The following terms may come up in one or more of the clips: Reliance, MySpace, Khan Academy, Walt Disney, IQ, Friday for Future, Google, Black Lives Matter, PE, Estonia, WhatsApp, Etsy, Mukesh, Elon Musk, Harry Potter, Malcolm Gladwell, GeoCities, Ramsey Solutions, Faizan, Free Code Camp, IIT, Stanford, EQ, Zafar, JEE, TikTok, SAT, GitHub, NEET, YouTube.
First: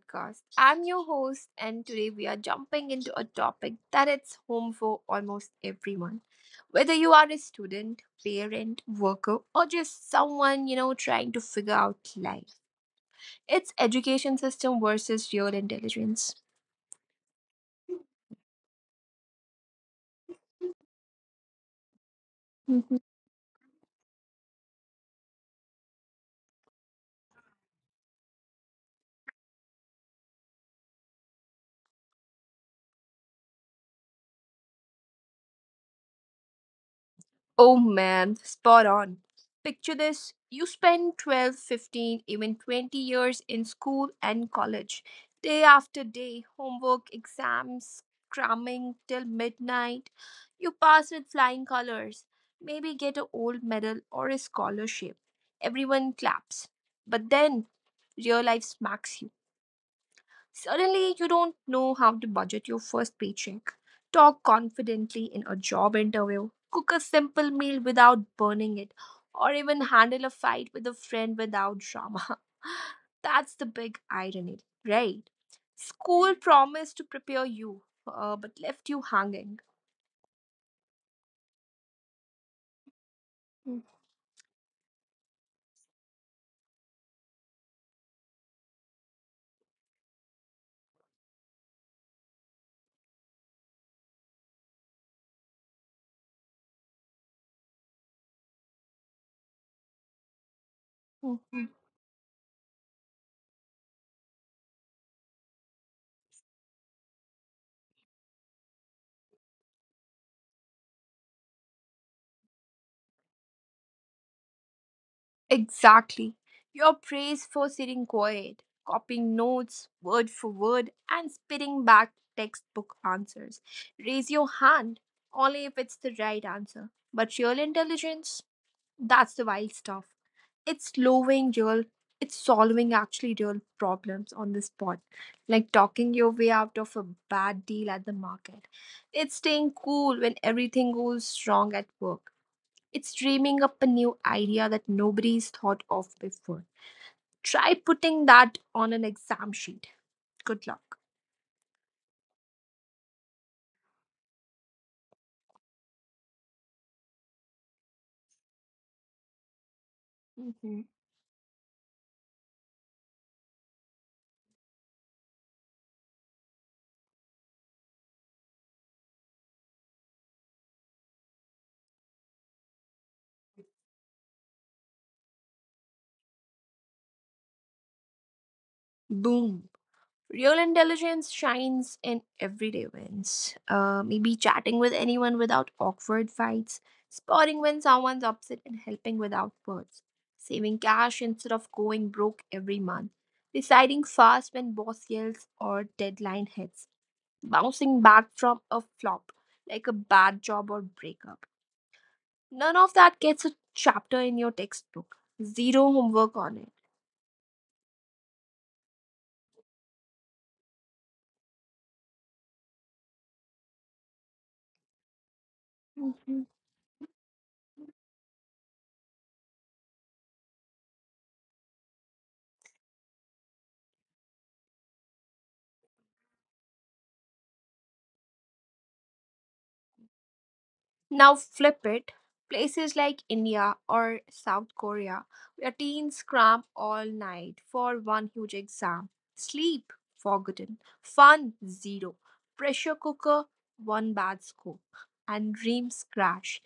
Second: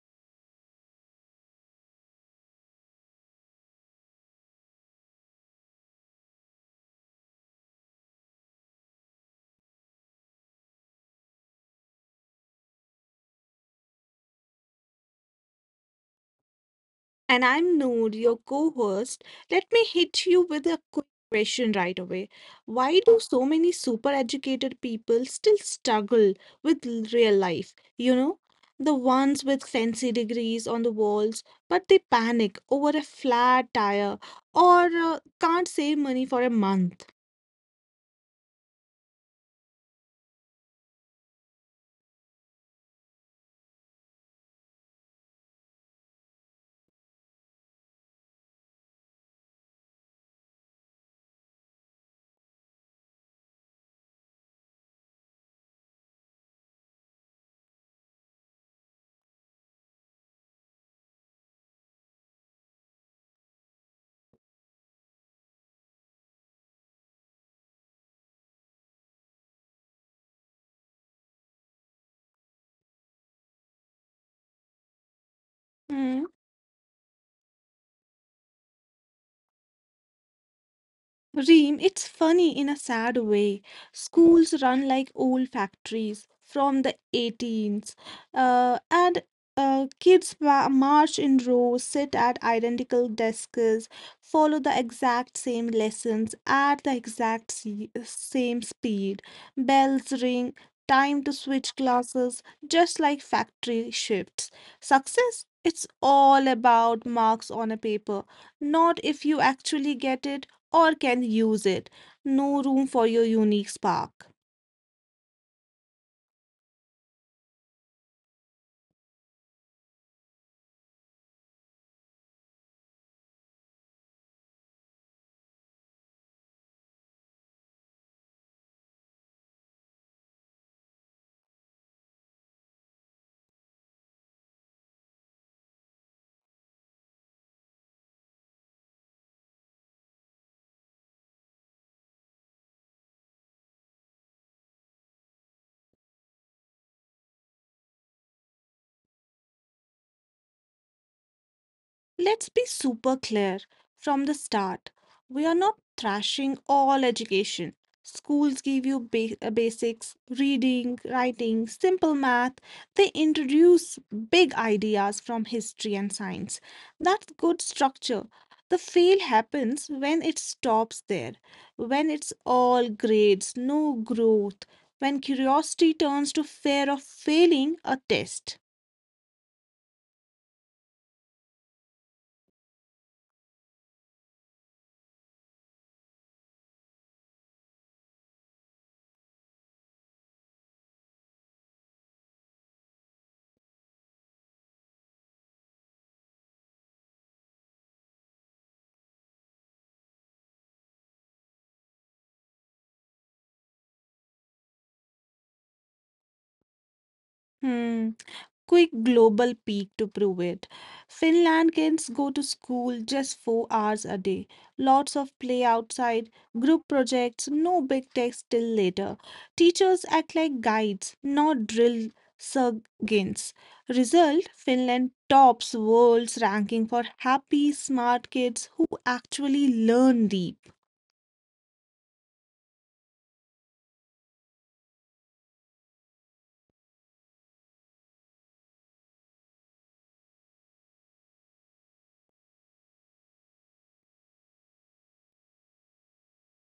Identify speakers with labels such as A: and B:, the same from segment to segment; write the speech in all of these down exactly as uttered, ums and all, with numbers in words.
A: podcast. I'm your host, and today we are jumping into a topic that it's home for almost everyone. Whether you are a student, parent, worker, or just someone, you know, trying to figure out life. It's education system versus real intelligence.
B: And I'm Noor, your co host. Let me hit you with a quick question right away. Why do so many super educated people still struggle with l- real life. You know, the ones with fancy degrees on the walls, but they panic over a flat tire or uh, can't save money for a month.
A: Oh man, spot on. Picture this: you spend twelve, fifteen, even twenty years in school and college. Day after day, homework, exams, cramming till midnight. You pass with flying colors, maybe get a gold medal or a scholarship. Everyone claps. But then real life smacks you. Suddenly, you don't know how to budget your first paycheck, talk confidently in a job interview, cook a simple meal without burning it, or even handle a fight with a friend without drama. That's the big irony, right?
B: Hmm.
A: School promised to prepare you, uh, but left you hanging.
B: Reem, it's funny in a sad way. Schools run like old factories from the 18s, uh, and uh, kids ma- march in rows, sit at identical desks, follow the exact same lessons at the exact se- same speed. Bells ring, time to switch classes, just like factory shifts. Success? It's all about marks on a paper, not if you actually get it or can use it. No room for your unique spark.
A: Exactly. You're praised for sitting quiet, copying notes word for word, and spitting back textbook answers. Raise your hand only if it's the right answer. But real intelligence, that's the wild stuff. It's solving real, it's solving actually real problems on the spot, like talking your way out of a bad deal at the market. It's staying cool when everything goes wrong at work. It's dreaming up a new idea that nobody's thought of before. Try putting that on an exam sheet. Good luck.
B: Let's be super clear from the start. We are not thrashing all education. Schools give you ba- uh, basics:
A: Mhm.
B: reading, writing, simple math. They introduce big ideas from history and science. That's good structure. The fail happens when it stops there, when it's all grades, no growth, when curiosity turns to fear of failing a test.
A: Boom. Real intelligence shines in everyday wins. Uh, maybe chatting with anyone without awkward fights, spotting when someone's upset, and helping without words. Saving cash instead of going broke every month. Deciding fast when boss yells or deadline hits. Bouncing back from a flop like a bad job or breakup. None of that gets a chapter in your textbook. Zero homework on it.
B: Hmm. Quick global peak to prove it. Finland kids go to school just four hours a day, lots of play outside,
A: Mhm.
B: group projects, no big text till later. Teachers act like guides, not drill sergeants. Result: Finland tops world's ranking for happy, smart kids who actually learn deep.
A: Now flip it. Places like India or South Korea, where teens cram all night for one huge exam. Sleep, forgotten. Fun, zero. Pressure cooker, one bad score. And dreams crash.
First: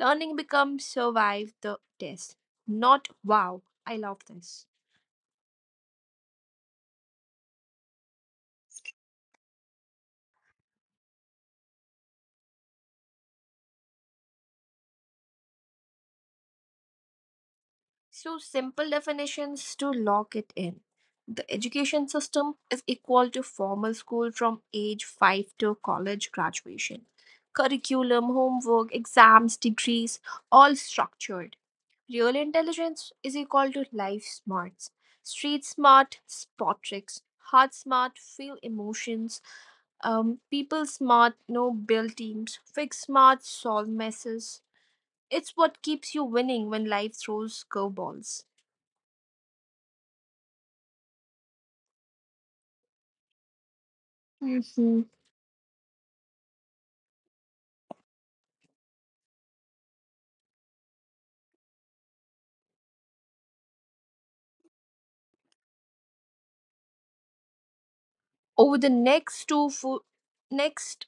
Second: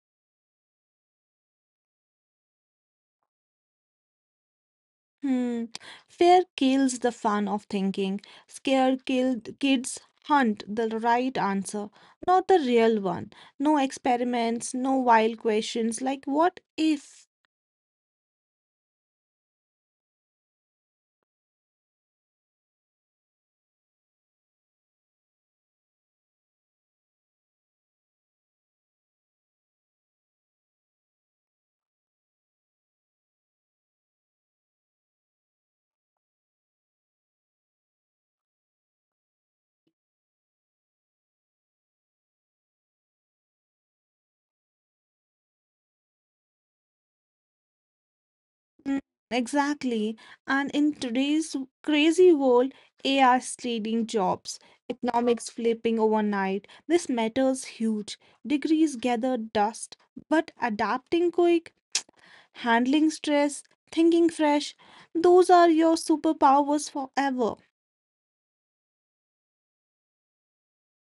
A: Learning becomes survive the test. Not wow, I love this.
B: Hmm. Fear kills the fun of thinking. Scared killed kids hunt the right answer, not the real one. No experiments, no wild questions like what if?
A: So, simple definitions to lock it in. The education system is equal to formal school from age five to college graduation. Curriculum, homework, exams, degrees, all structured. Real intelligence is equal to life smarts. Street smart, spot tricks. Heart smart, feel emotions. Um, people smart, know build teams. Fix smart, solve messes. It's what keeps you winning when life throws curveballs.
B: Mm, exactly. And in today's crazy world, A I is stealing jobs,
A: Mhm.
B: economics flipping overnight. This matters huge. Degrees gather dust, but adapting quick, handling stress, thinking fresh, those are your superpowers forever.
A: Over the next two fo- next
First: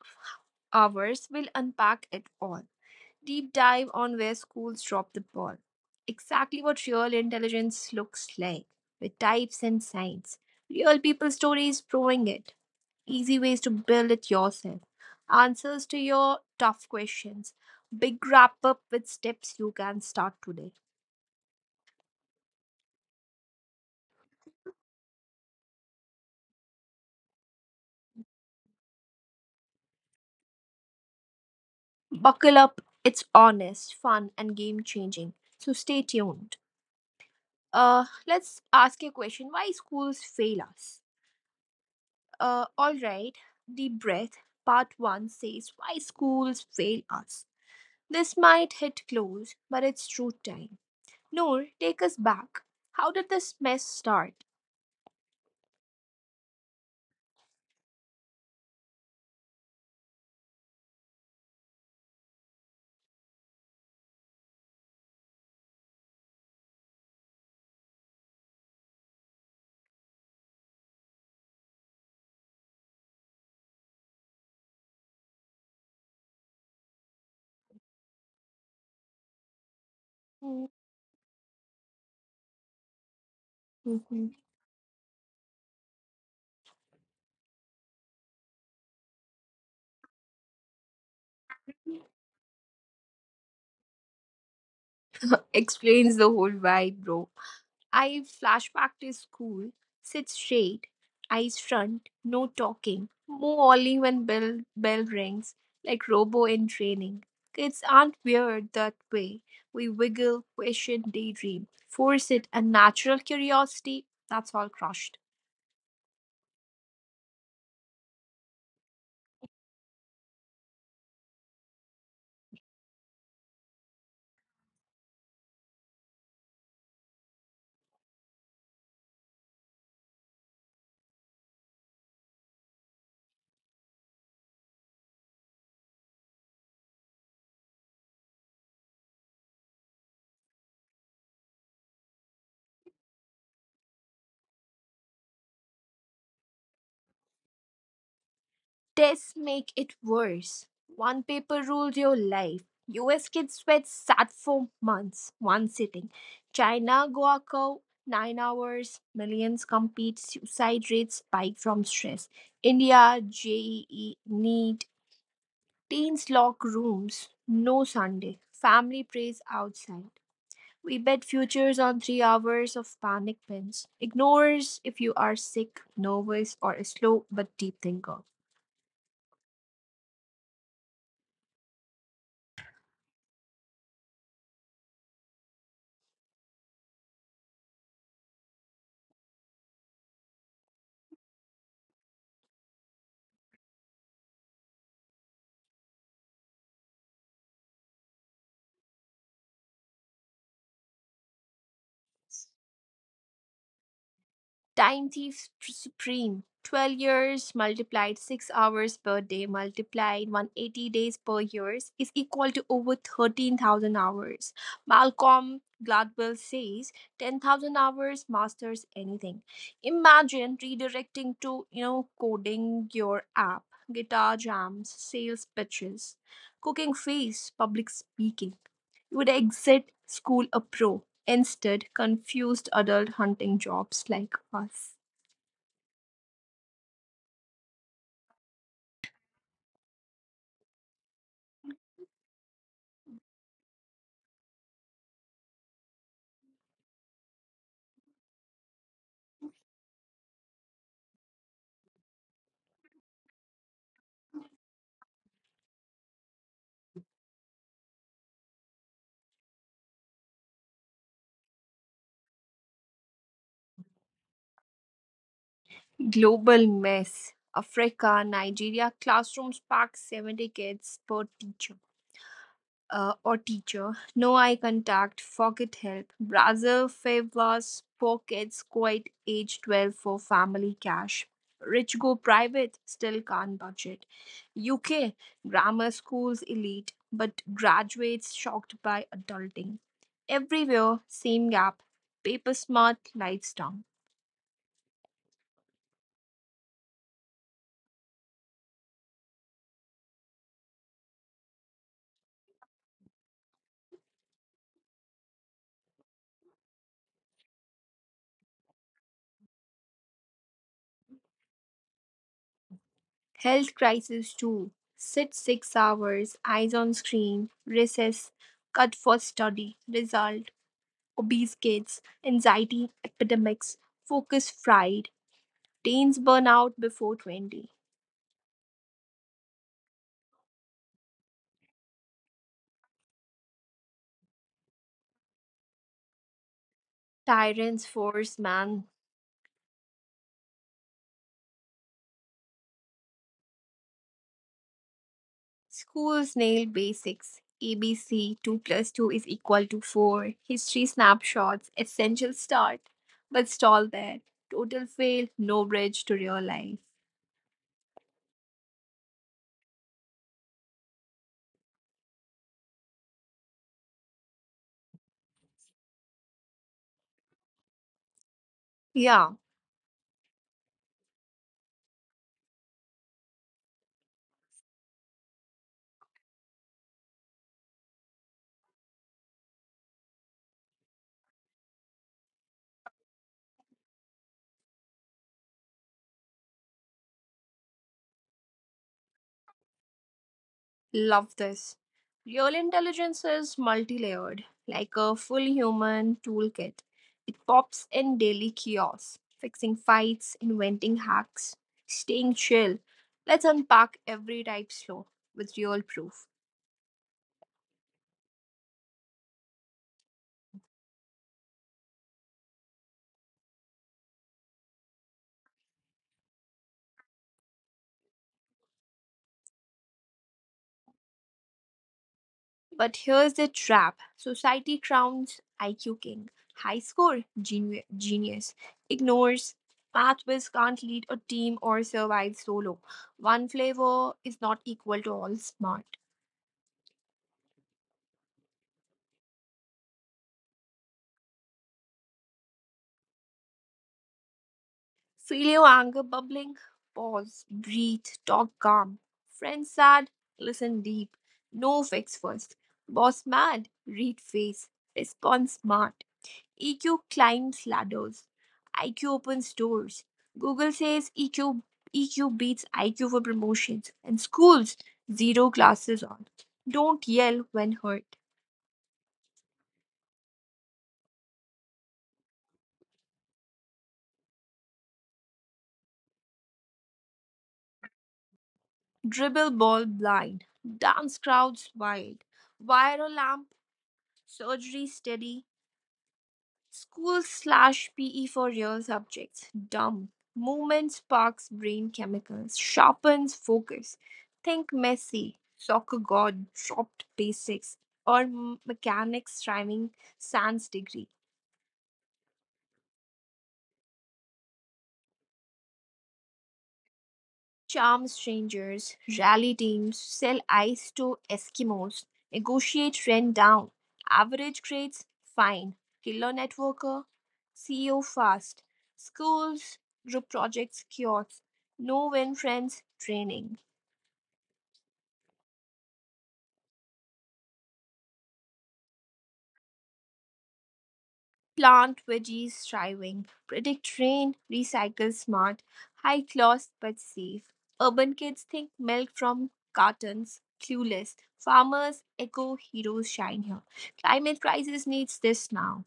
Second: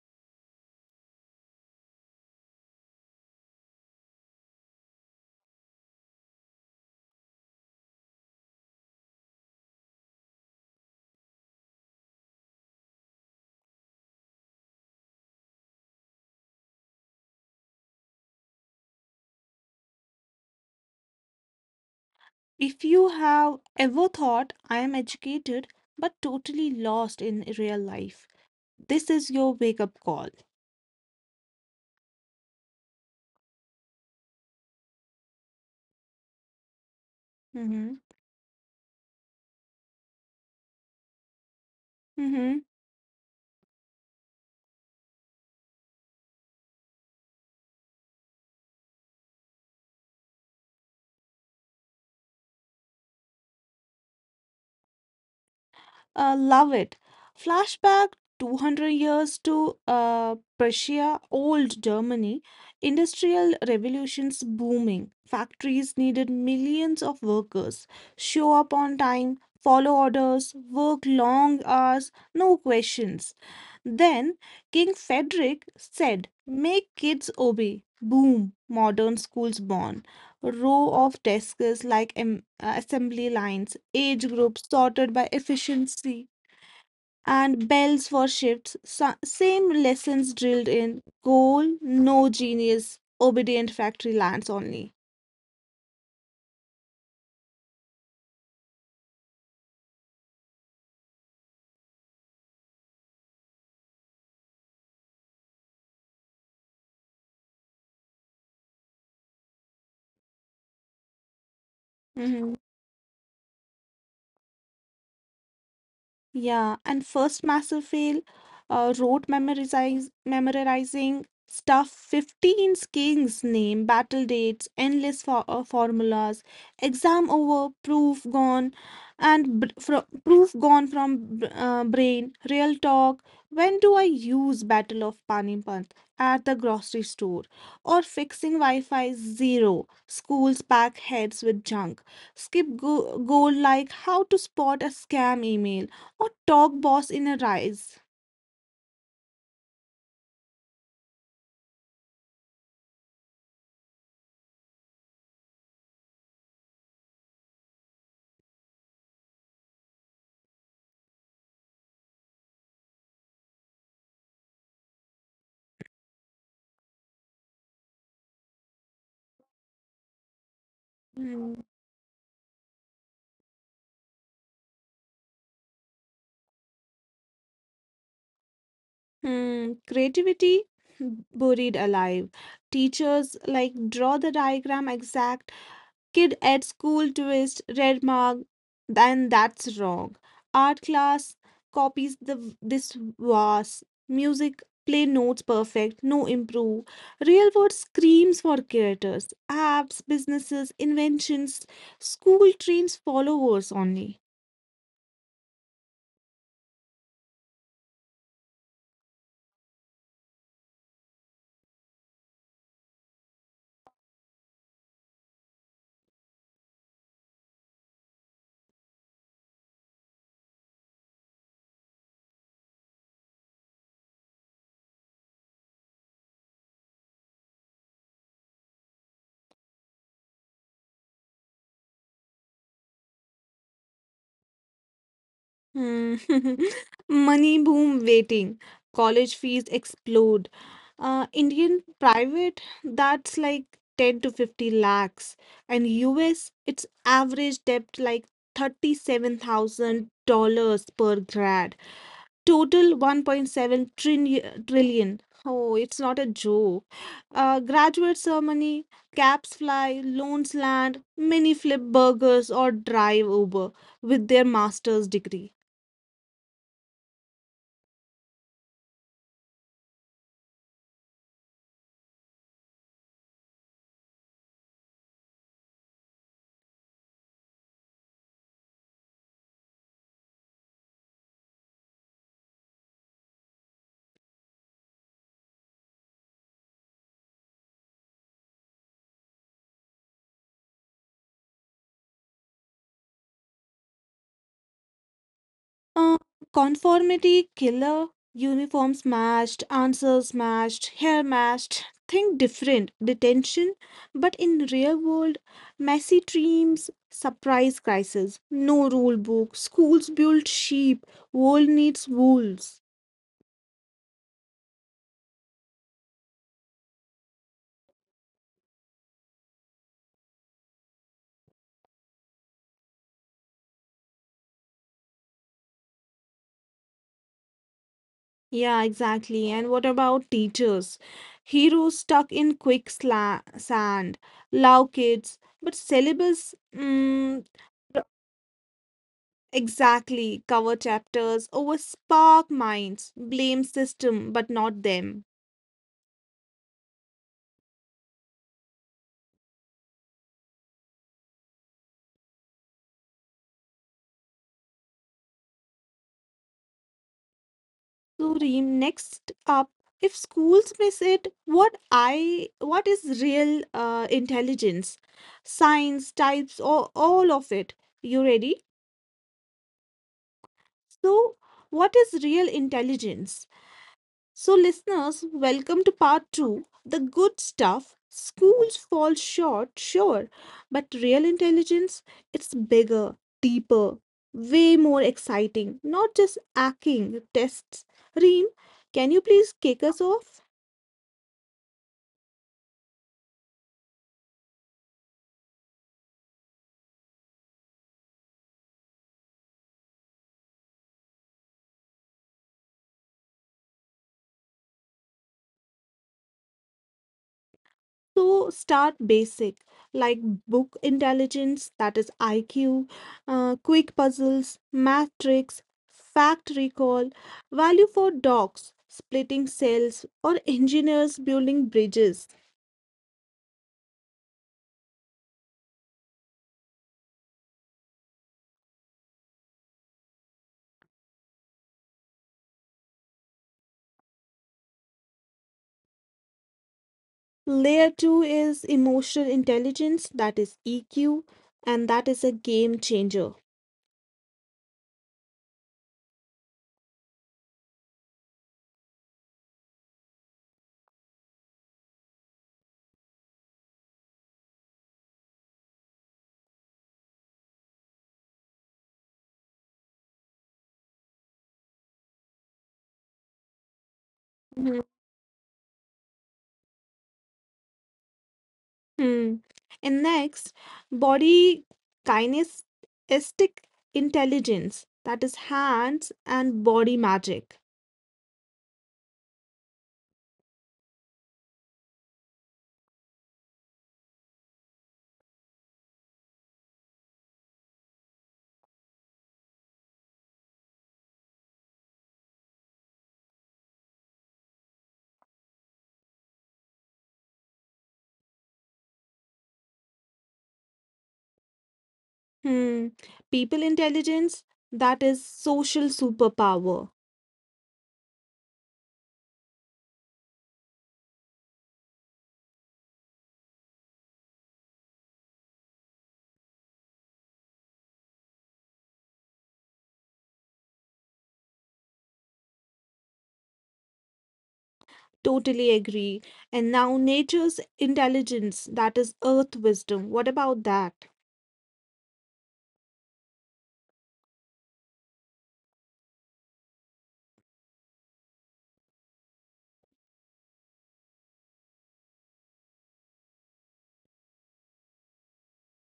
A: hours, we'll unpack it all. Deep dive on where schools drop the ball, exactly what real intelligence looks like, with types and signs, real people stories proving it, easy ways to build it yourself, answers to your tough questions, big wrap up with steps you can start today.
B: If you have ever thought, I am educated but totally lost in real life, this is your wake up call.
A: Buckle up, it's honest, fun, and game changing. So stay tuned.
B: Mm-hmm.
A: Uh, let's ask a question. Why schools fail us? Uh,
B: Mm-hmm.
A: all right. Deep breath. Part one says why schools fail us. This might hit close, but it's truth time. Noor, take us back. How did this mess start?
B: Uh, love it. Flashback two hundred years to uh, Prussia, old Germany, industrial revolutions booming. Factories needed millions of workers. Show up on time, follow orders, work long hours, no questions. Then King Frederick said, make kids obey. Boom, modern schools born, row of desks like em- uh, assembly lines, age groups sorted by efficiency, and bells for shifts. Sa- same lessons drilled in goal, no genius, obedient factory lands only.
A: Explains the whole vibe, bro. I flashback to school, sit straight, eyes front, no talking, move only when bell bell rings, like robo in training. Kids aren't weird that way. We wiggle, question, daydream, force it,
B: Mhm.
A: and natural curiosity, that's all crushed.
B: Yeah, and first massive fail, uh, rote memorize, memorizing stuff fifteen kings name, battle dates, endless for, uh, formulas, exam over, proof gone, and br fro proof gone from b- uh, brain, real talk. When do I use Battle of Panipat? At the grocery store, or fixing Wi-Fi? Zero. Schools pack heads with junk, skip go- goal like how to spot a scam email or talk boss in a rise.
A: Tests make it worse. One paper rules your life. U S kids sweat sat for months, one sitting. China, Guaco, nine hours. Millions compete. Suicide rates spike from stress. India, J E E, NEET. Teens lock rooms. No Sunday. Family prays outside. We bet
B: Hmm.
A: futures on three hours of panic pins. Ignores if you are sick, nervous, or a slow but deep thinker.
B: Hmm. Creativity buried alive. Teachers like draw the diagram exact. Kid at school twist red mark. Then that's wrong. Art class copies. The this was music, play notes perfect, no improve. Real world screams for creators, apps, businesses, inventions. School trains followers only.
A: Time Thief Supreme. twelve years multiplied six hours per day multiplied one hundred eighty days per year is equal to over thirteen thousand hours. Malcolm Gladwell says ten thousand hours masters anything. Imagine redirecting to, you know, coding your app, guitar jams, sales pitches, cooking face, public speaking. You would exit school a pro. Instead, confused adult hunting jobs like us.
B: Hmm. Money boom waiting. College fees explode. Uh, Indian private, that's like ten to fifty lakhs. And U S, it's average debt like thirty-seven thousand dollars per grad. Total one point seven trillion, trillion. Oh, it's not a joke. Uh, graduate ceremony, caps fly, loans land, many flip burgers or drive Uber with their master's degree.
A: Global mess. Africa, Nigeria, classrooms pack seventy kids per teacher, uh, or teacher. No eye contact, forget help. Brazil favors poor kids, quite age twelve for family cash. Rich go private, still can't budget. U K, grammar schools elite, but graduates shocked by adulting. Everywhere, same gap. Paper smart, lights down.
B: Uh, conformity killer, uniforms matched, answers matched, hair matched. Think different, detention, but in real world, messy dreams, surprise crisis, no rule book, schools build sheep, world needs wolves.
A: Health crisis too. Sit six hours, eyes on screen, recess, cut for study, result, obese kids, anxiety epidemics, focus fried, teens burn out before twenty.
B: Yeah, exactly. And what about teachers? Heroes stuck in quick sla- sand, love kids, but syllabus, mm,
A: Tyrants force man.
B: exactly. Cover chapters over spark minds, blame system, but not them.
A: Schools nail basics. A B C, two plus two is equal to four. History snapshots, essential start, but stall there. Total fail, no bridge to real life.
B: So, Reem, next up, if schools miss it, what I what is real uh, intelligence? Science, types, or all of it. You ready?
A: Yeah,
B: So, what is real intelligence? So, listeners, welcome to part two, the good stuff. Schools fall short, sure, but real intelligence, it's bigger, deeper, way more exciting, not just acting tests. Reem, can you please kick us off?
A: love this. Real intelligence is multi layered, like a full human toolkit. It pops in daily chaos, fixing fights, inventing hacks, staying chill. Let's unpack every type slow with real proof.
B: So start basic, like book intelligence, that is I Q, uh, quick puzzles, math tricks, fact recall, value for dogs, splitting cells, or engineers building bridges.
A: But here's the trap: society crowns I Q king, high score, genu- genius, ignores math whiz can't lead a team or survive solo. One flavor is not equal to all smart.
B: Layer two is emotional intelligence, that is E Q, and that is a game changer.
A: Feel your anger bubbling? Pause, breathe, talk calm. Friend sad? Listen deep. No fix first. Boss mad? Read face. Respond smart. E Q climbs ladders. I Q opens doors. Google says EQ, E Q beats I Q for promotions. And schools, zero
B: Mhm.
A: classes on. Don't yell when hurt.
B: Hmm. And next, body kinesthetic intelligence, that is hands and body magic.
A: Dribble ball blind. Dance crowds wild. Viral lamp, surgery steady. School slash P E for real subjects. Dumb. Movement sparks brain chemicals, sharpens focus. Think Messi, soccer god, dropped basics, or mechanics rhyming sans degree.
B: Hmm. People intelligence, that is social superpower.
A: Charm strangers, rally teams, sell ice to Eskimos, negotiate rent down, average grades, fine, killer networker, C E O fast, schools, group projects, cures, no win friends, training.
B: Totally agree. And now nature's intelligence, that is earth wisdom. What about that?
A: Plant veggies thriving. Predict rain, recycle smart. High cost but safe. Urban kids think milk from cartons. Clueless. Farmers, eco heroes shine here. Climate crisis needs this now.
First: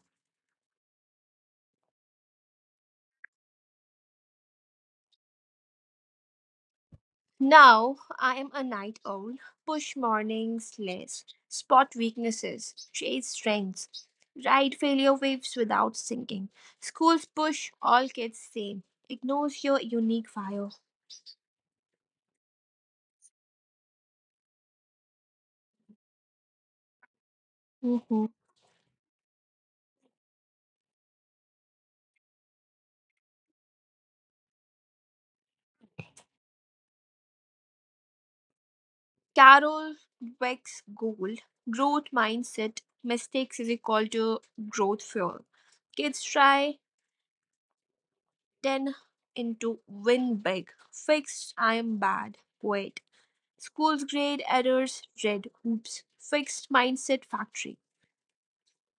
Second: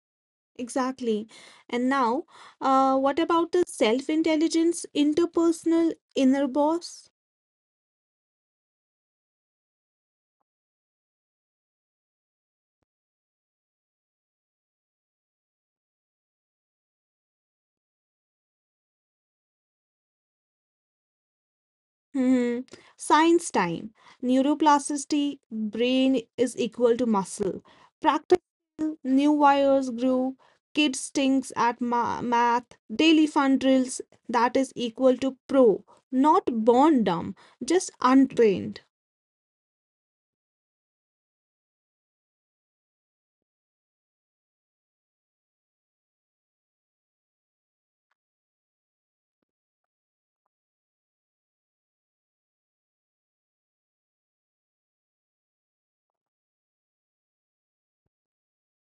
B: Exactly. And now, uh, what about the self-intelligence, interpersonal inner boss?
A: Now I am a night owl. Push mornings less. Spot weaknesses. Chase strengths. Ride failure waves without sinking. Schools push all kids same. Ignores your unique fire.
B: Mhm. Science time. Neuroplasticity, brain is equal to muscle.
A: Mhm.
B: Practice, new wires grew, kids stinks at ma- math, daily fun drills, that is equal to pro. Not born dumb, just untrained.
A: Carol Dweck's goal, growth mindset, mistakes is equal to growth fuel. Kids try ten into win big, fixed I am bad. Wait. School's grade errors, red, oops, fixed mindset factory.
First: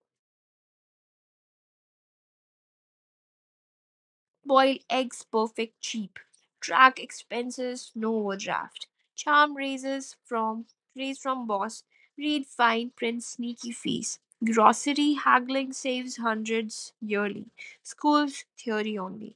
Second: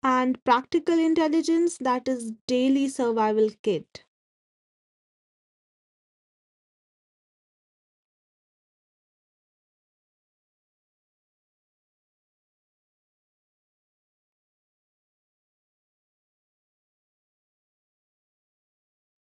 B: And practical intelligence, that is daily survival kit.
A: Boiled eggs perfect cheap. Track expenses, no overdraft. Charm raises from raise from boss. Read fine print sneaky fees. Grocery haggling saves hundreds yearly. School's theory only.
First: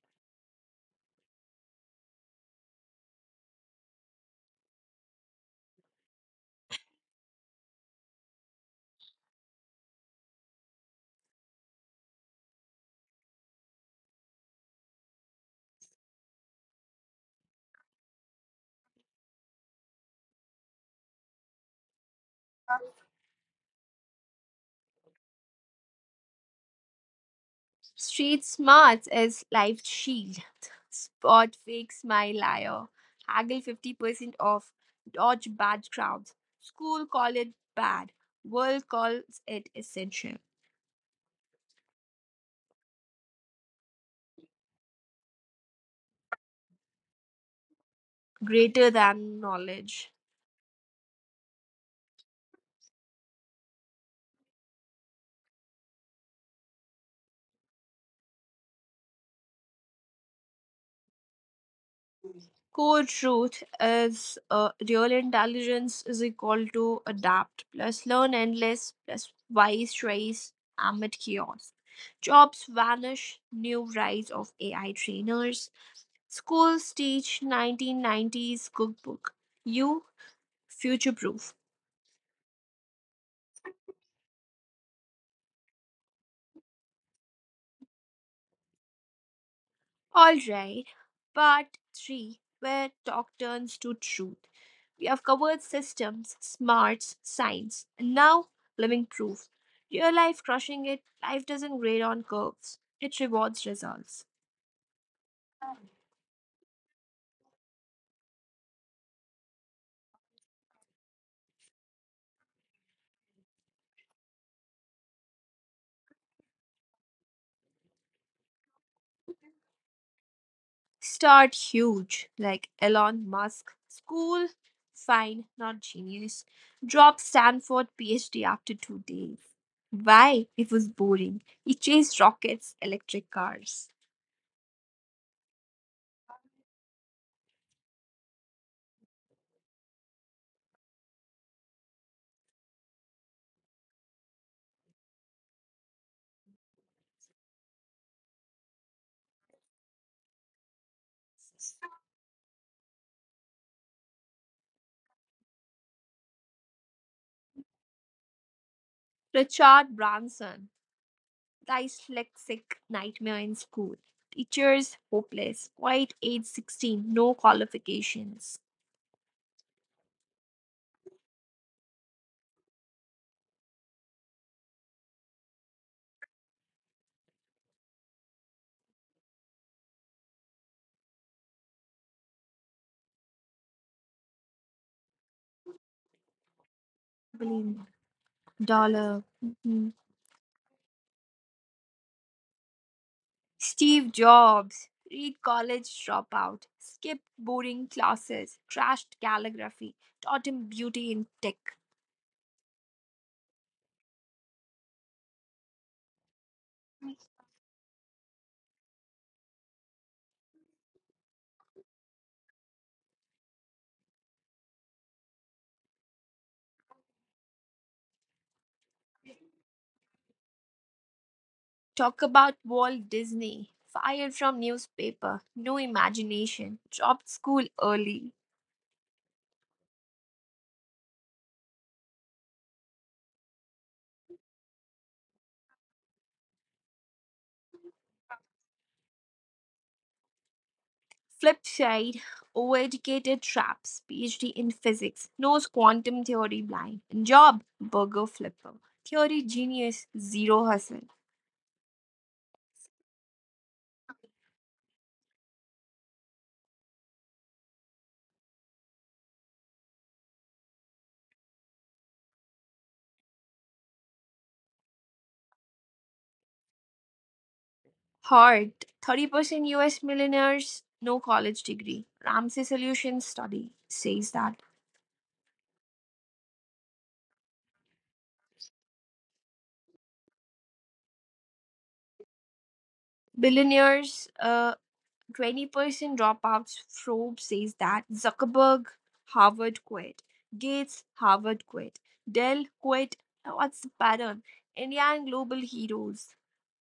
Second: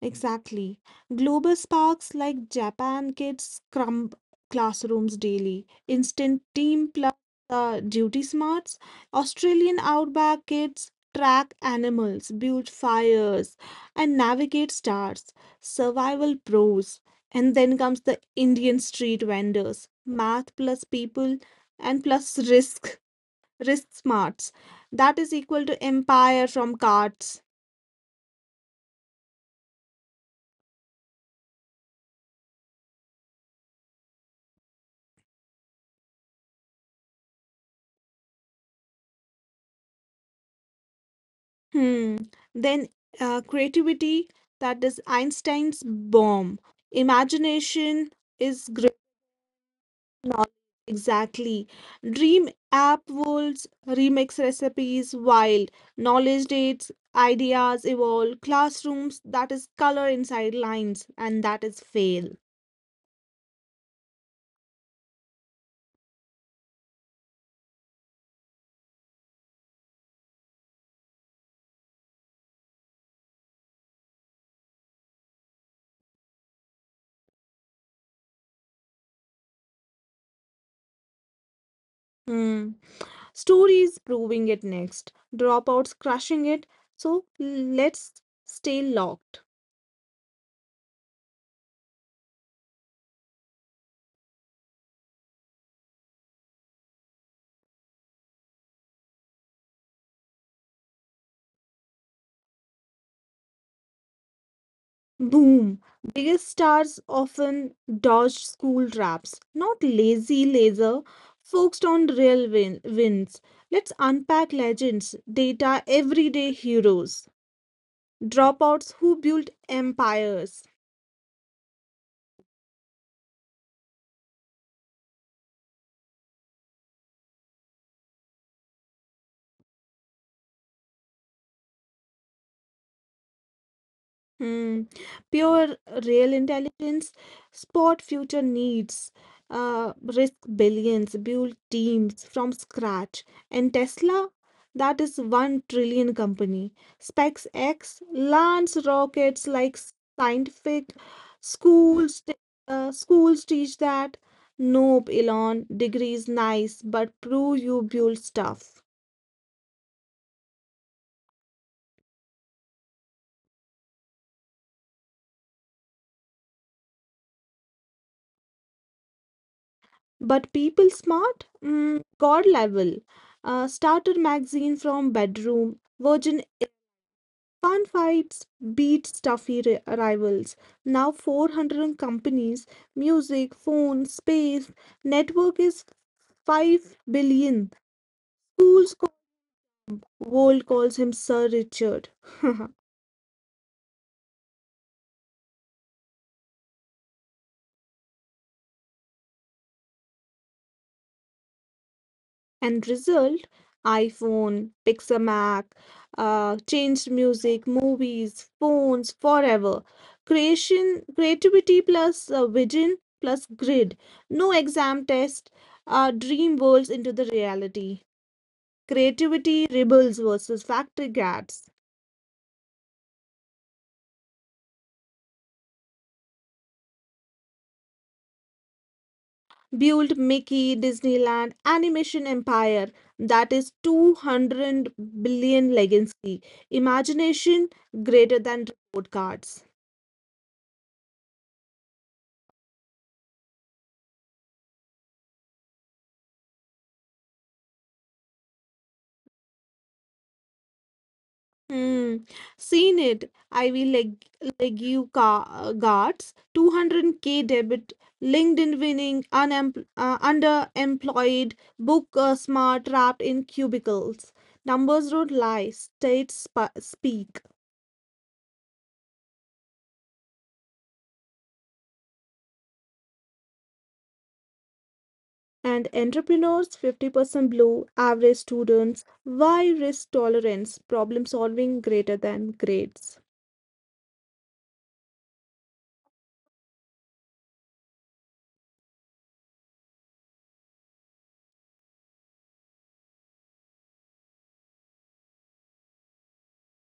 B: Exactly. Global sparks like Japan kids scrum classrooms daily, instant team plus uh, duty smarts. Australian outback kids track animals, build fires, and navigate stars. Survival pros. And then comes the Indian street vendors, math plus people and plus risk, risk smarts. That is equal to empire from cards.
A: Street smarts is life's shield. Spot fake smile liar. Haggle fifty percent off. Dodge bad crowds. School call it bad. World calls it essential.
B: Hmm. Then uh, creativity, that is Einstein's bomb. Imagination is
A: Greater
B: great
A: than knowledge.
B: knowledge. Exactly. Dream app worlds, remix recipes, wild. Knowledge dates, ideas evolve. Classrooms, that is color inside lines, and that is fail.
A: Core truth is uh, real intelligence is equal to adapt plus learn endless plus wise choice amid chaos. Jobs vanish, new rise of A I trainers. Schools teach nineteen nineties cookbook. You future proof.
B: Hmm. Stories proving it next. Dropouts crushing it. So let's stay locked.
A: All right, part three, where talk turns to truth. We have covered systems, smarts, science, and now living proof. Real life crushing it, life doesn't grade on curves, it rewards results.
B: Boom. Biggest stars often dodged school traps, not lazy laser, focused on real win- wins. Let's unpack legends, data, everyday heroes, dropouts who built empires.
A: Start huge, like Elon Musk. School, fine, not genius. Drop Stanford PhD after two days. Why? It was boring. He chased rockets, electric cars.
B: Hmm. Pure real intelligence, spot future needs, uh, risk billions, build teams from scratch. And Tesla, that is one trillion company. SpaceX launch rockets like scientific schools. t- Uh, schools teach that. Nope, Elon, degrees nice, but prove you build stuff.
A: Richard Branson. Dyslexic nightmare in school. Teachers hopeless. Quiet age sixteen, no qualifications.
B: But people smart, mm, god level. Uh, starter magazine from bedroom, virgin fan fights beat stuffy ri- rivals. Now four hundred companies, music, phone, space, network is five billion.
A: Billion
B: Schools call,
A: dollar. Mhm.
B: world calls him Sir Richard.
A: Steve Jobs. Read college dropout. Skipped boring classes. Trashed calligraphy. Taught him beauty in tech.
B: And result, iPhone, Pixamac, uh, changed music, movies, phones forever. Creation, creativity plus uh, vision plus grid, no exam test, uh, dream worlds into the reality. Creativity rebels versus factory cats.
A: Talk about Walt Disney. Fired from newspaper, no imagination, dropped school early.
B: Build Mickey, Disneyland, animation empire, that is two hundred billion legacy. Imagination greater than report cards.
A: Flip side, overeducated traps, PhD in physics, knows quantum theory blind. Job, burger flipper. Theory genius, zero hustle.
B: Hmm. Seen it. I will leg legue ca- guards two hundred k debit, LinkedIn winning, unemp uh, underemployed, book uh, smart, trapped in cubicles. Numbers don't lie, states sp speak.
A: Heart, thirty percent U S millionaires, no college degree. Ramsey Solutions study says that
B: And entrepreneurs fifty percent blue, average students. Why? Risk tolerance? Problem solving greater than grades.
A: billionaires, uh, twenty percent dropouts probe says that Zuckerberg, Harvard quit. Gates, Harvard quit. Dell quit. What's the pattern? Indian global heroes.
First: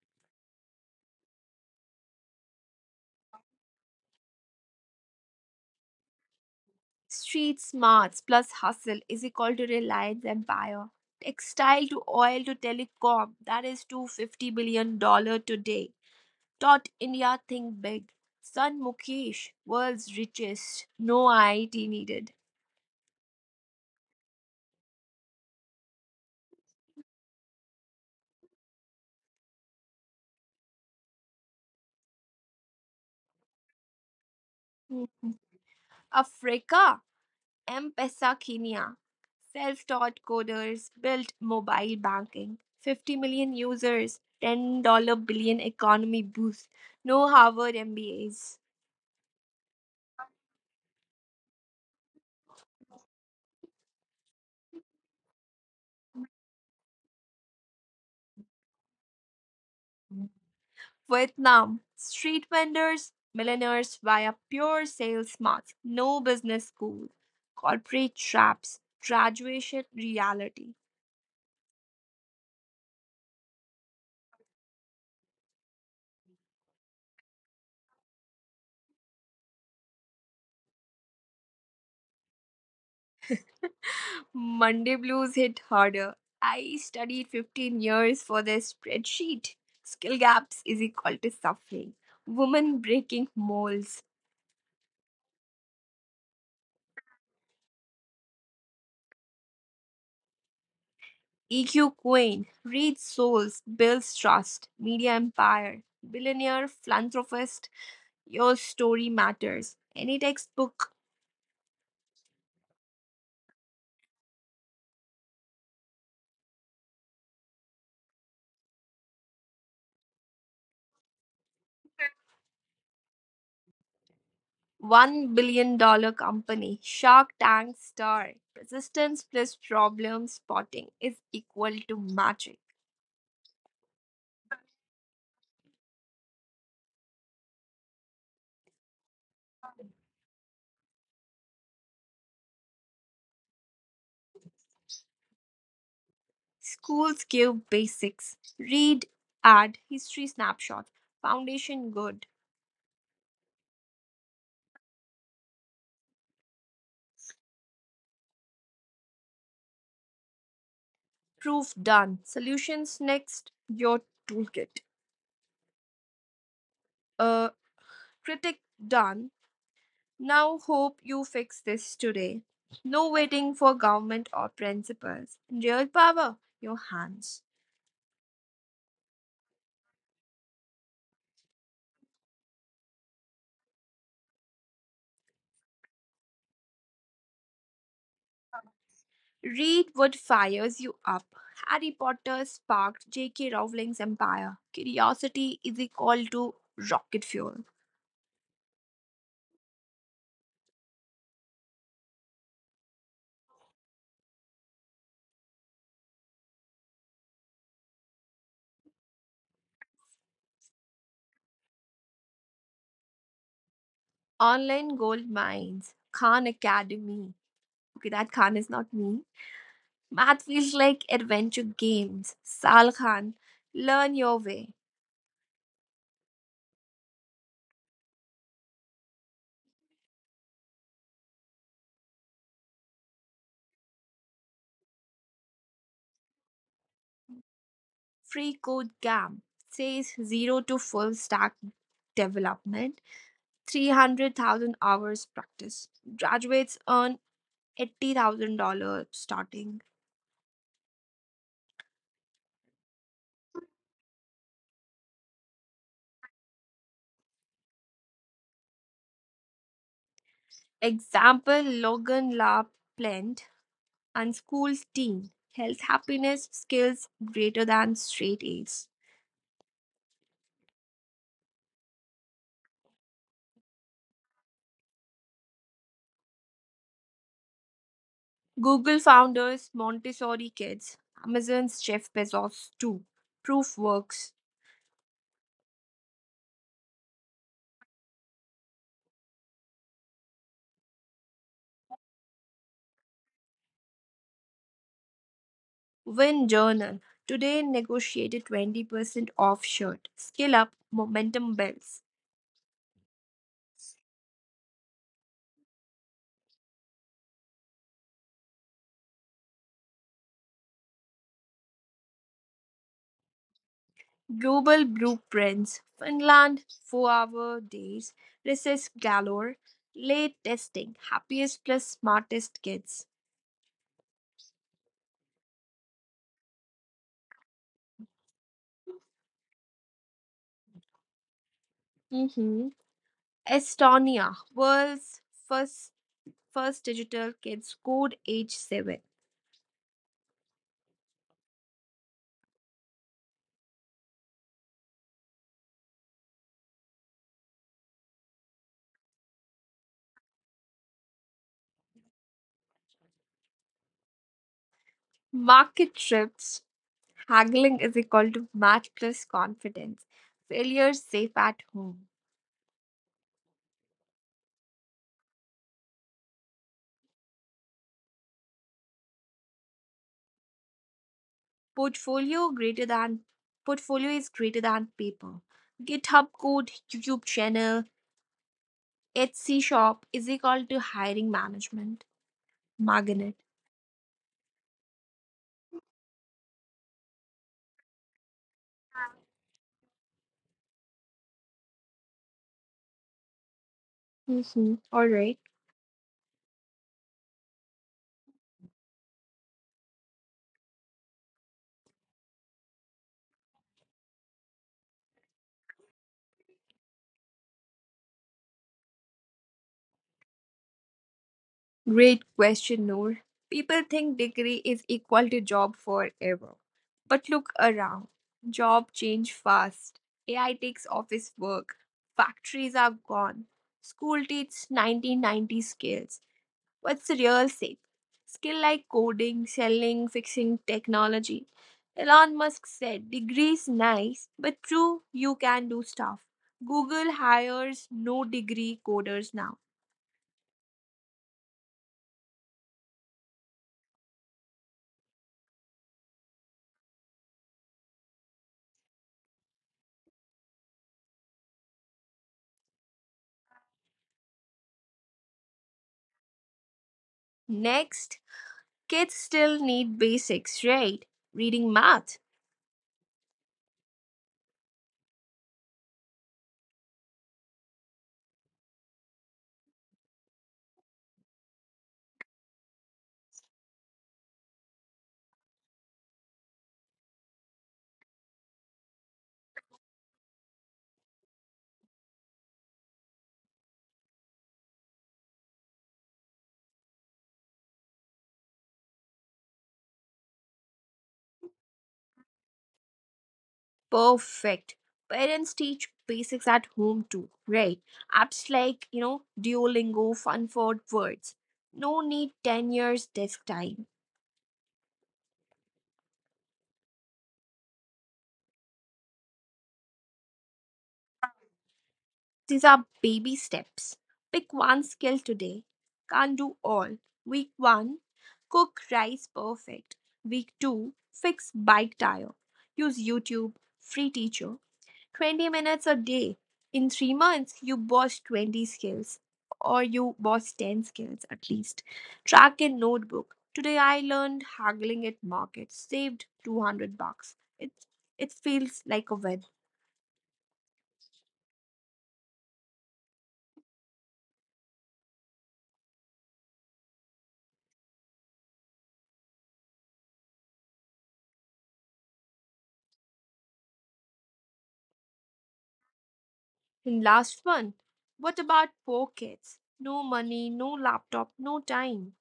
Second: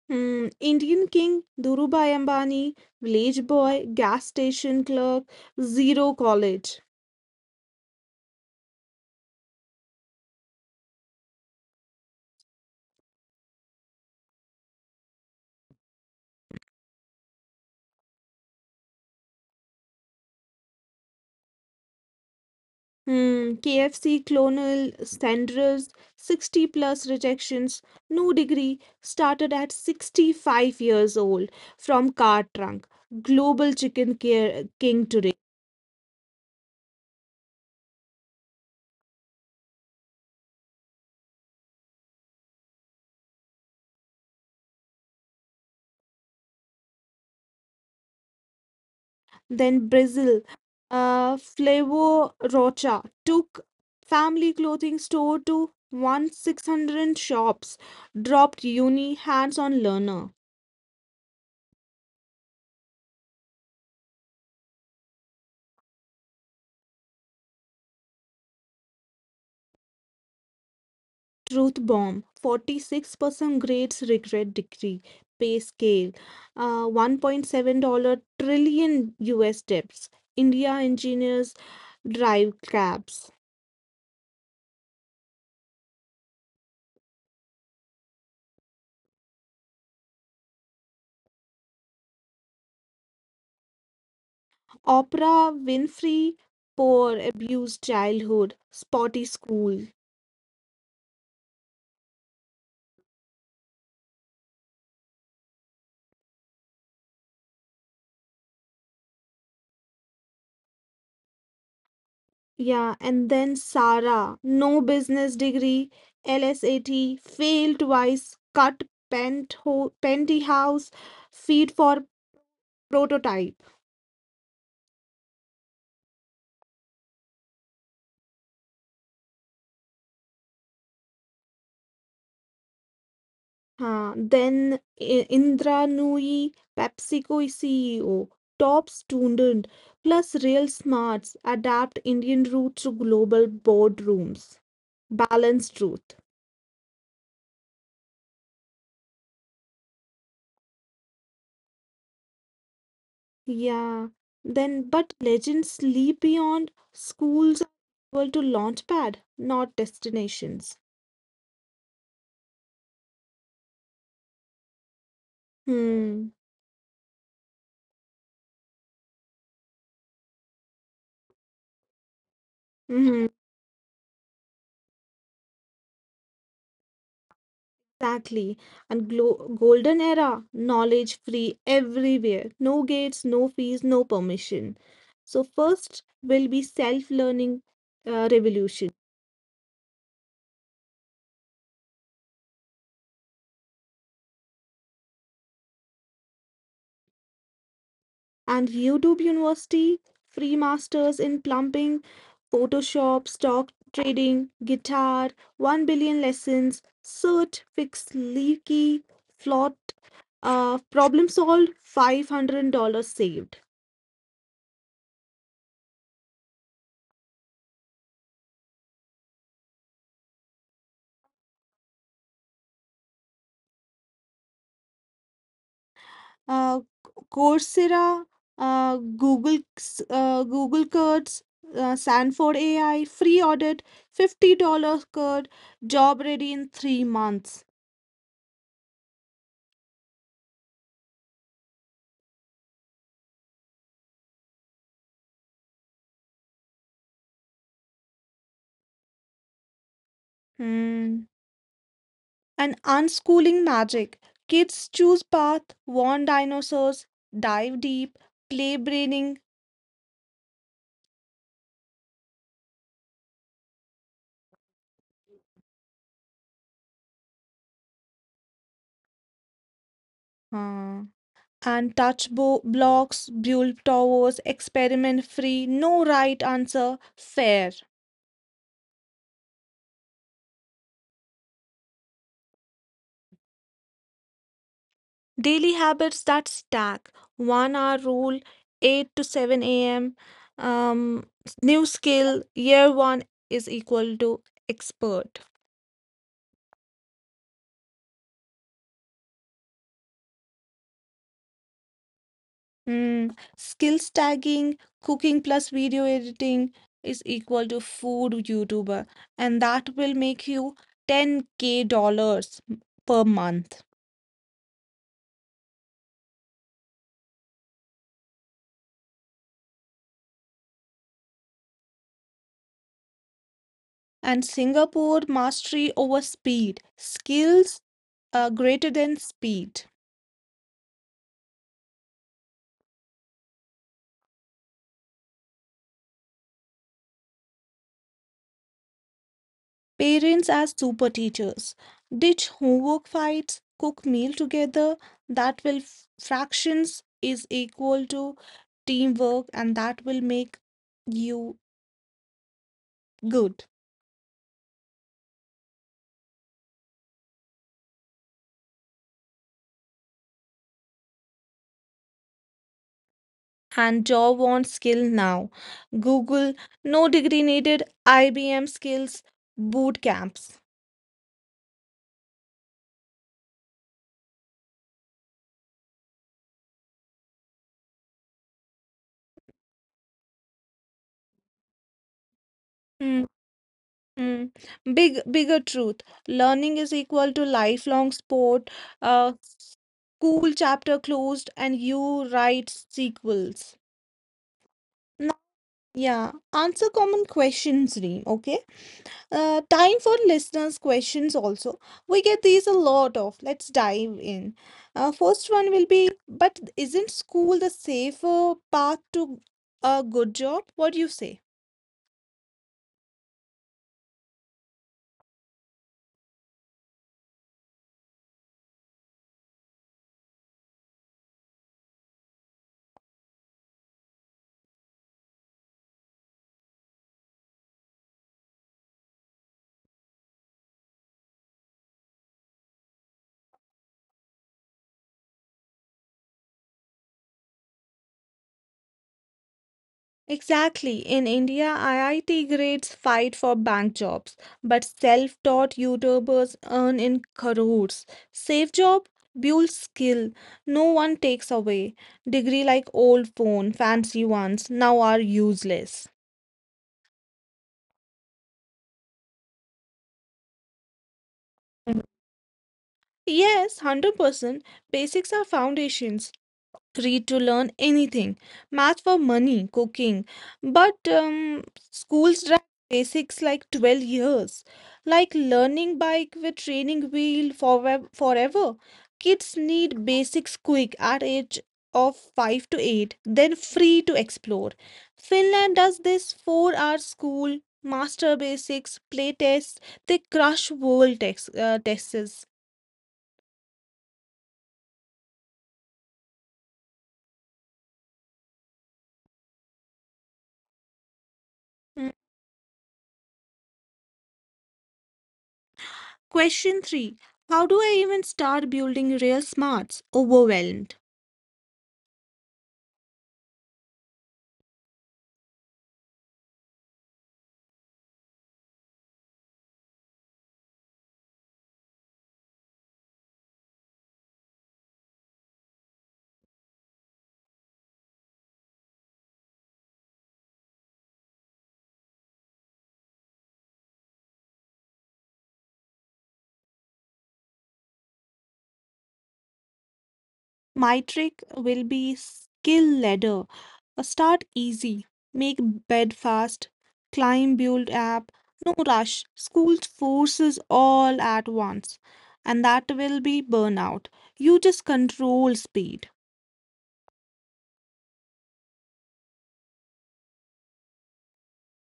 B: Hmm, Indian King, Dhirubhai Ambani, village boy, gas station clerk, zero college.
A: Street smarts plus hustle is equal to Reliance Empire. Textile to oil to telecom, that is $250 billion dollars today. Taught India think big. Son Mukesh, world's richest. No I I T needed.
B: Hmm, K F C Clonal, Sanders, sixty plus rejections, no degree, started at sixty-five years old from car trunk. Global Chicken care, King
A: Hmm.
B: today.
A: Africa M-Pesa self taught coders built mobile banking, fifty million users, ten billion billion economy boost, no Harvard M B As.
B: Then Brazil, uh, Flavor Rocha took family clothing store to one six hundred shops, dropped uni hands-on learner.
A: Vietnam, street vendors, millionaires via pure sales smarts, no business school, corporate traps, graduation reality.
B: Truth bomb, forty-six percent grades regret decree, pay scale, uh, one point seven dollar trillion U S debts. India engineers drive cabs.
A: Monday blues hit harder. I studied fifteen years for this spreadsheet. Skill gaps is equal to suffering. Woman breaking molds.
B: Oprah Winfrey, poor abused childhood, spotty school.
A: E Q Queen. Reads souls. Builds trust. Media empire. Billionaire philanthropist. Your story matters. Any textbook.
B: Yeah, and then Sara, no business degree, LSAT, failed twice, cut pentho- penthouse, feed for prototype.
A: one billion dollars dollar company. Shark Tank star. Persistence plus problem spotting is equal to magic.
B: Huh. Then I- Indra Nooyi, PepsiCo C E O, top student, plus real smarts, adapt Indian roots to global boardrooms. Balanced truth.
A: Schools give basics, read, add, history snapshot, foundation good,
B: Yeah, then but legends leap beyond schools are equal to launchpad, not destinations.
A: proof done, solutions next, your toolkit.
B: Hmm.
A: A critic done. Now hope you fix this today. No
B: Hmm.
A: waiting for government or principals. Real power, your hands.
B: Exactly. And glo golden era, knowledge free everywhere. No gates, no fees, no permission. So first will be self-learning uh, revolution.
A: Read what fires you up. Harry Potter sparked J K. Rowling's empire. Curiosity is equal to rocket fuel.
B: And YouTube University, free masters in plumbing, Photoshop, stock trading, guitar, one billion lessons, cert, fix leaky, flot, uh, problem solved, five hundred dollars saved.
A: Online gold mines, Khan Academy. Okay, that Khan is not me. Math feels like adventure games. Sal Khan, learn your way.
B: Uh, Coursera, uh, Google, s- uh, Google Curds, uh, Sanford A I, free audit, fifty dollars card, job ready in three months.
A: Free code camp says zero to full stack development, three hundred thousand hours practice. Graduates earn eighty thousand dollars starting.
B: Hmm. And unschooling magic. Kids choose path, warn dinosaurs, dive deep, play braining,
A: Example Logan La Plant and school's team. Health, happiness, skills greater than straight A's.
B: uh, and touch bo- blocks, build towers, experiment free, no right answer, fair.
A: Google founders, Montessori kids, Amazon's Jeff Bezos, too. Proofworks,
B: Daily habits that stack, one hour rule, eight to seven a m. Um, new skill, year one is equal to expert.
A: Win Journal, today negotiated twenty percent off shirt. Skill up, momentum belts.
B: Mm, skills tagging, cooking plus video editing is equal to food YouTuber, and that will make you ten k dollars per month.
A: Global blueprints, Finland, four hour days, recess galore, late testing, happiest plus smartest kids.
B: And Singapore mastery over speed, skills are greater than speed.
A: Hmm. Estonia, world's first, first digital kids code age seven.
B: Parents as super teachers, ditch homework fights, cook meal together. That will f- fractions is equal to teamwork, and that will make you good.
A: Market trips, haggling is equal to match plus confidence. Failure safe at home.
B: And job on skill now. Google, no degree needed, I B M skills, boot camps.
A: Portfolio greater than Portfolio is greater than paper. GitHub code, YouTube channel, Etsy shop is equal to hiring management. Magnet.
B: Hmm, hmm. Big, bigger truth. Learning is equal to lifelong sport. Uh, school chapter closed, and you write sequels.
A: Mm-hmm. All right.
B: Now, yeah, answer common questions, Reem. Okay. Uh, time for listeners' questions also. We get these a lot of. Let's dive in. Uh, first one will be, but isn't school the safer path to a good job? What do you say?
A: Great question, Noor. People think degree is equal to job forever. But look around. Job change fast. A I takes office work. Factories are gone. School teach nineteen ninety skills. What's the real safe? Skill like coding, selling, fixing technology. Elon Musk said, degrees nice, but true, you can do stuff. Google hires no degree coders now.
B: Exactly. In India, I I T grades fight for bank jobs, but self-taught YouTubers earn in crores. Safe job, build skill. No one takes away. Degree like old phone, fancy ones, now are useless.
A: Next, kids still need basics, right? Reading, math.
B: Yes, one hundred percent. Basics are foundations. Read to learn anything. Math for money, cooking. But um, schools drag basics like twelve years. Like learning bike with training wheel forever. forever. Kids need basics quick at age of five to eight, then free to explore. Finland does this four-hour school, master basics, play tests. They crush world tex- uh, tests.
A: Perfect. Parents teach basics at home too, right? Apps like, you know, Duolingo, fun for Words. No need ten years desk time.
B: Question three: how do I even start building real smarts? Overwhelmed.
A: These are baby steps. Pick one skill today. Can't do all. Week one, cook rice perfect. Week two, fix bike tire. Use YouTube, free teacher. twenty minutes a day. In three months, you boss twenty skills or you boss ten skills at least. Track in notebook. Today I learned haggling at market, saved two hundred bucks. It, it feels like a win.
B: My trick will be skill ladder. Uh, Start easy, make bed fast, climb build app. No rush. School forces all at once, and that will be burnout. You just control speed.
A: And last one, what about poor kids? No money, no laptop, no time.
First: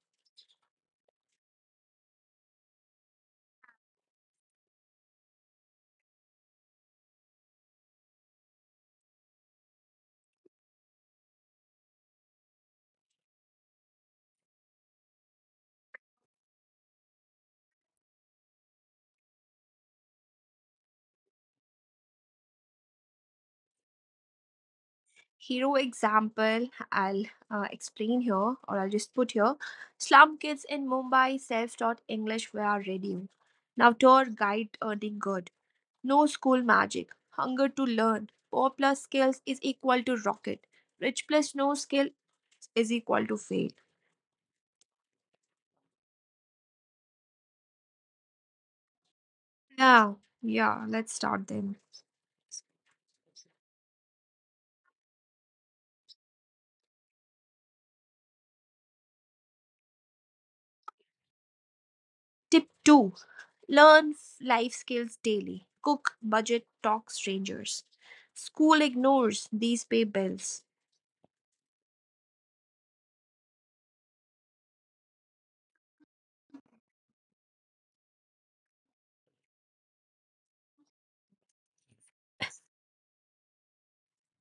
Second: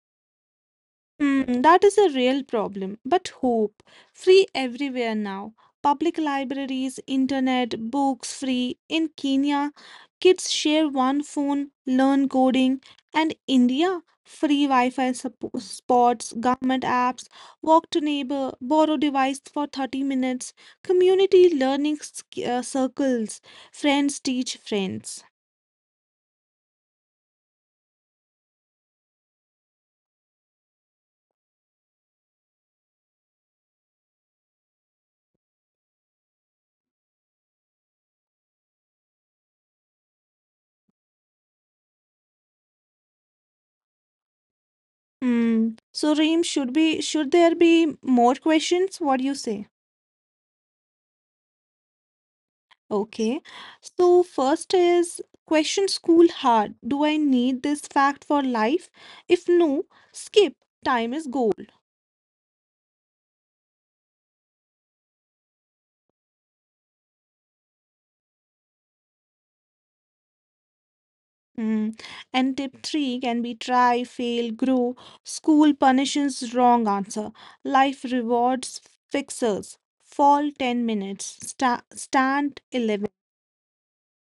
B: Hmm, that is a real problem. But hope, free everywhere now. Public libraries, internet, books free. In Kenya, kids share one phone, learn coding. And India, free Wi Fi suppo- spots, government apps, walk to neighbor, borrow device for thirty minutes, community learning sc- uh, circles, friends teach friends.
A: Hero example, I'll uh, explain here or I'll just put here. Slum kids in Mumbai self taught English via radio. Now tour guide earning good. No school magic. Hunger to learn. Poor plus skills is equal to rocket. Rich plus no skill is equal to fail.
B: Hmm. So, Reem, should be should there be more questions? What do you
A: Yeah,
B: say?
A: yeah, let's start then.
B: Okay. So first is question: school hard. Do I need this fact for life? If no, skip. Time is gold.
A: Tip two, learn f- life skills daily. Cook, budget, talk strangers. School ignores these pay bills.
B: Hmm. And tip three can be try, fail, grow. School punishes wrong answer. Life rewards fixers. Fall ten minutes. Sta stand eleven.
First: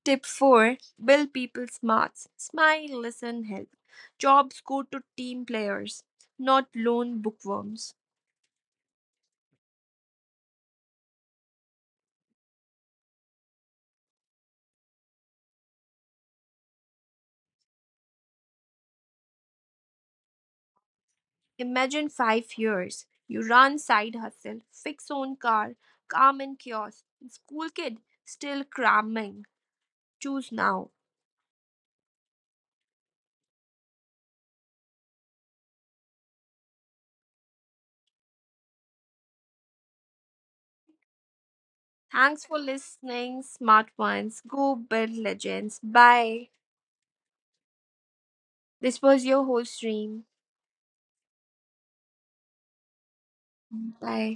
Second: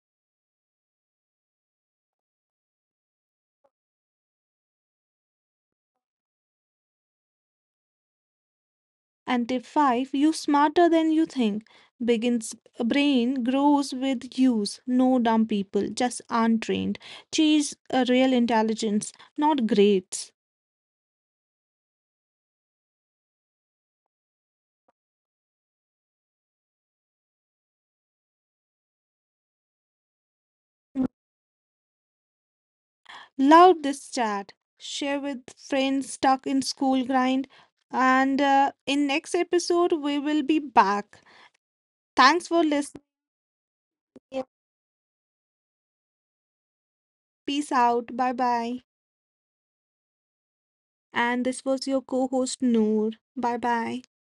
A: Tip four, build people smarts. Smile, listen, help. Jobs go to team players, not lone bookworms.
B: And tip five: you smarter than you think. Begins brain grows with use. No dumb people, just untrained. Chase a real intelligence, not grades.
A: Imagine five years. You run side hustle, fix own car, calm in chaos. School kid, still cramming. Choose now.
B: Love this chat. Share with friends stuck in school grind. And uh, in next episode, we will be back.
A: Thanks
B: Thanks
A: for
B: for listening.
A: listening, smart ones. Go build legends. Bye.
B: Peace out. Bye bye.
A: This was your whole stream.
B: And this was your co host, Noor. Bye bye.
A: Bye.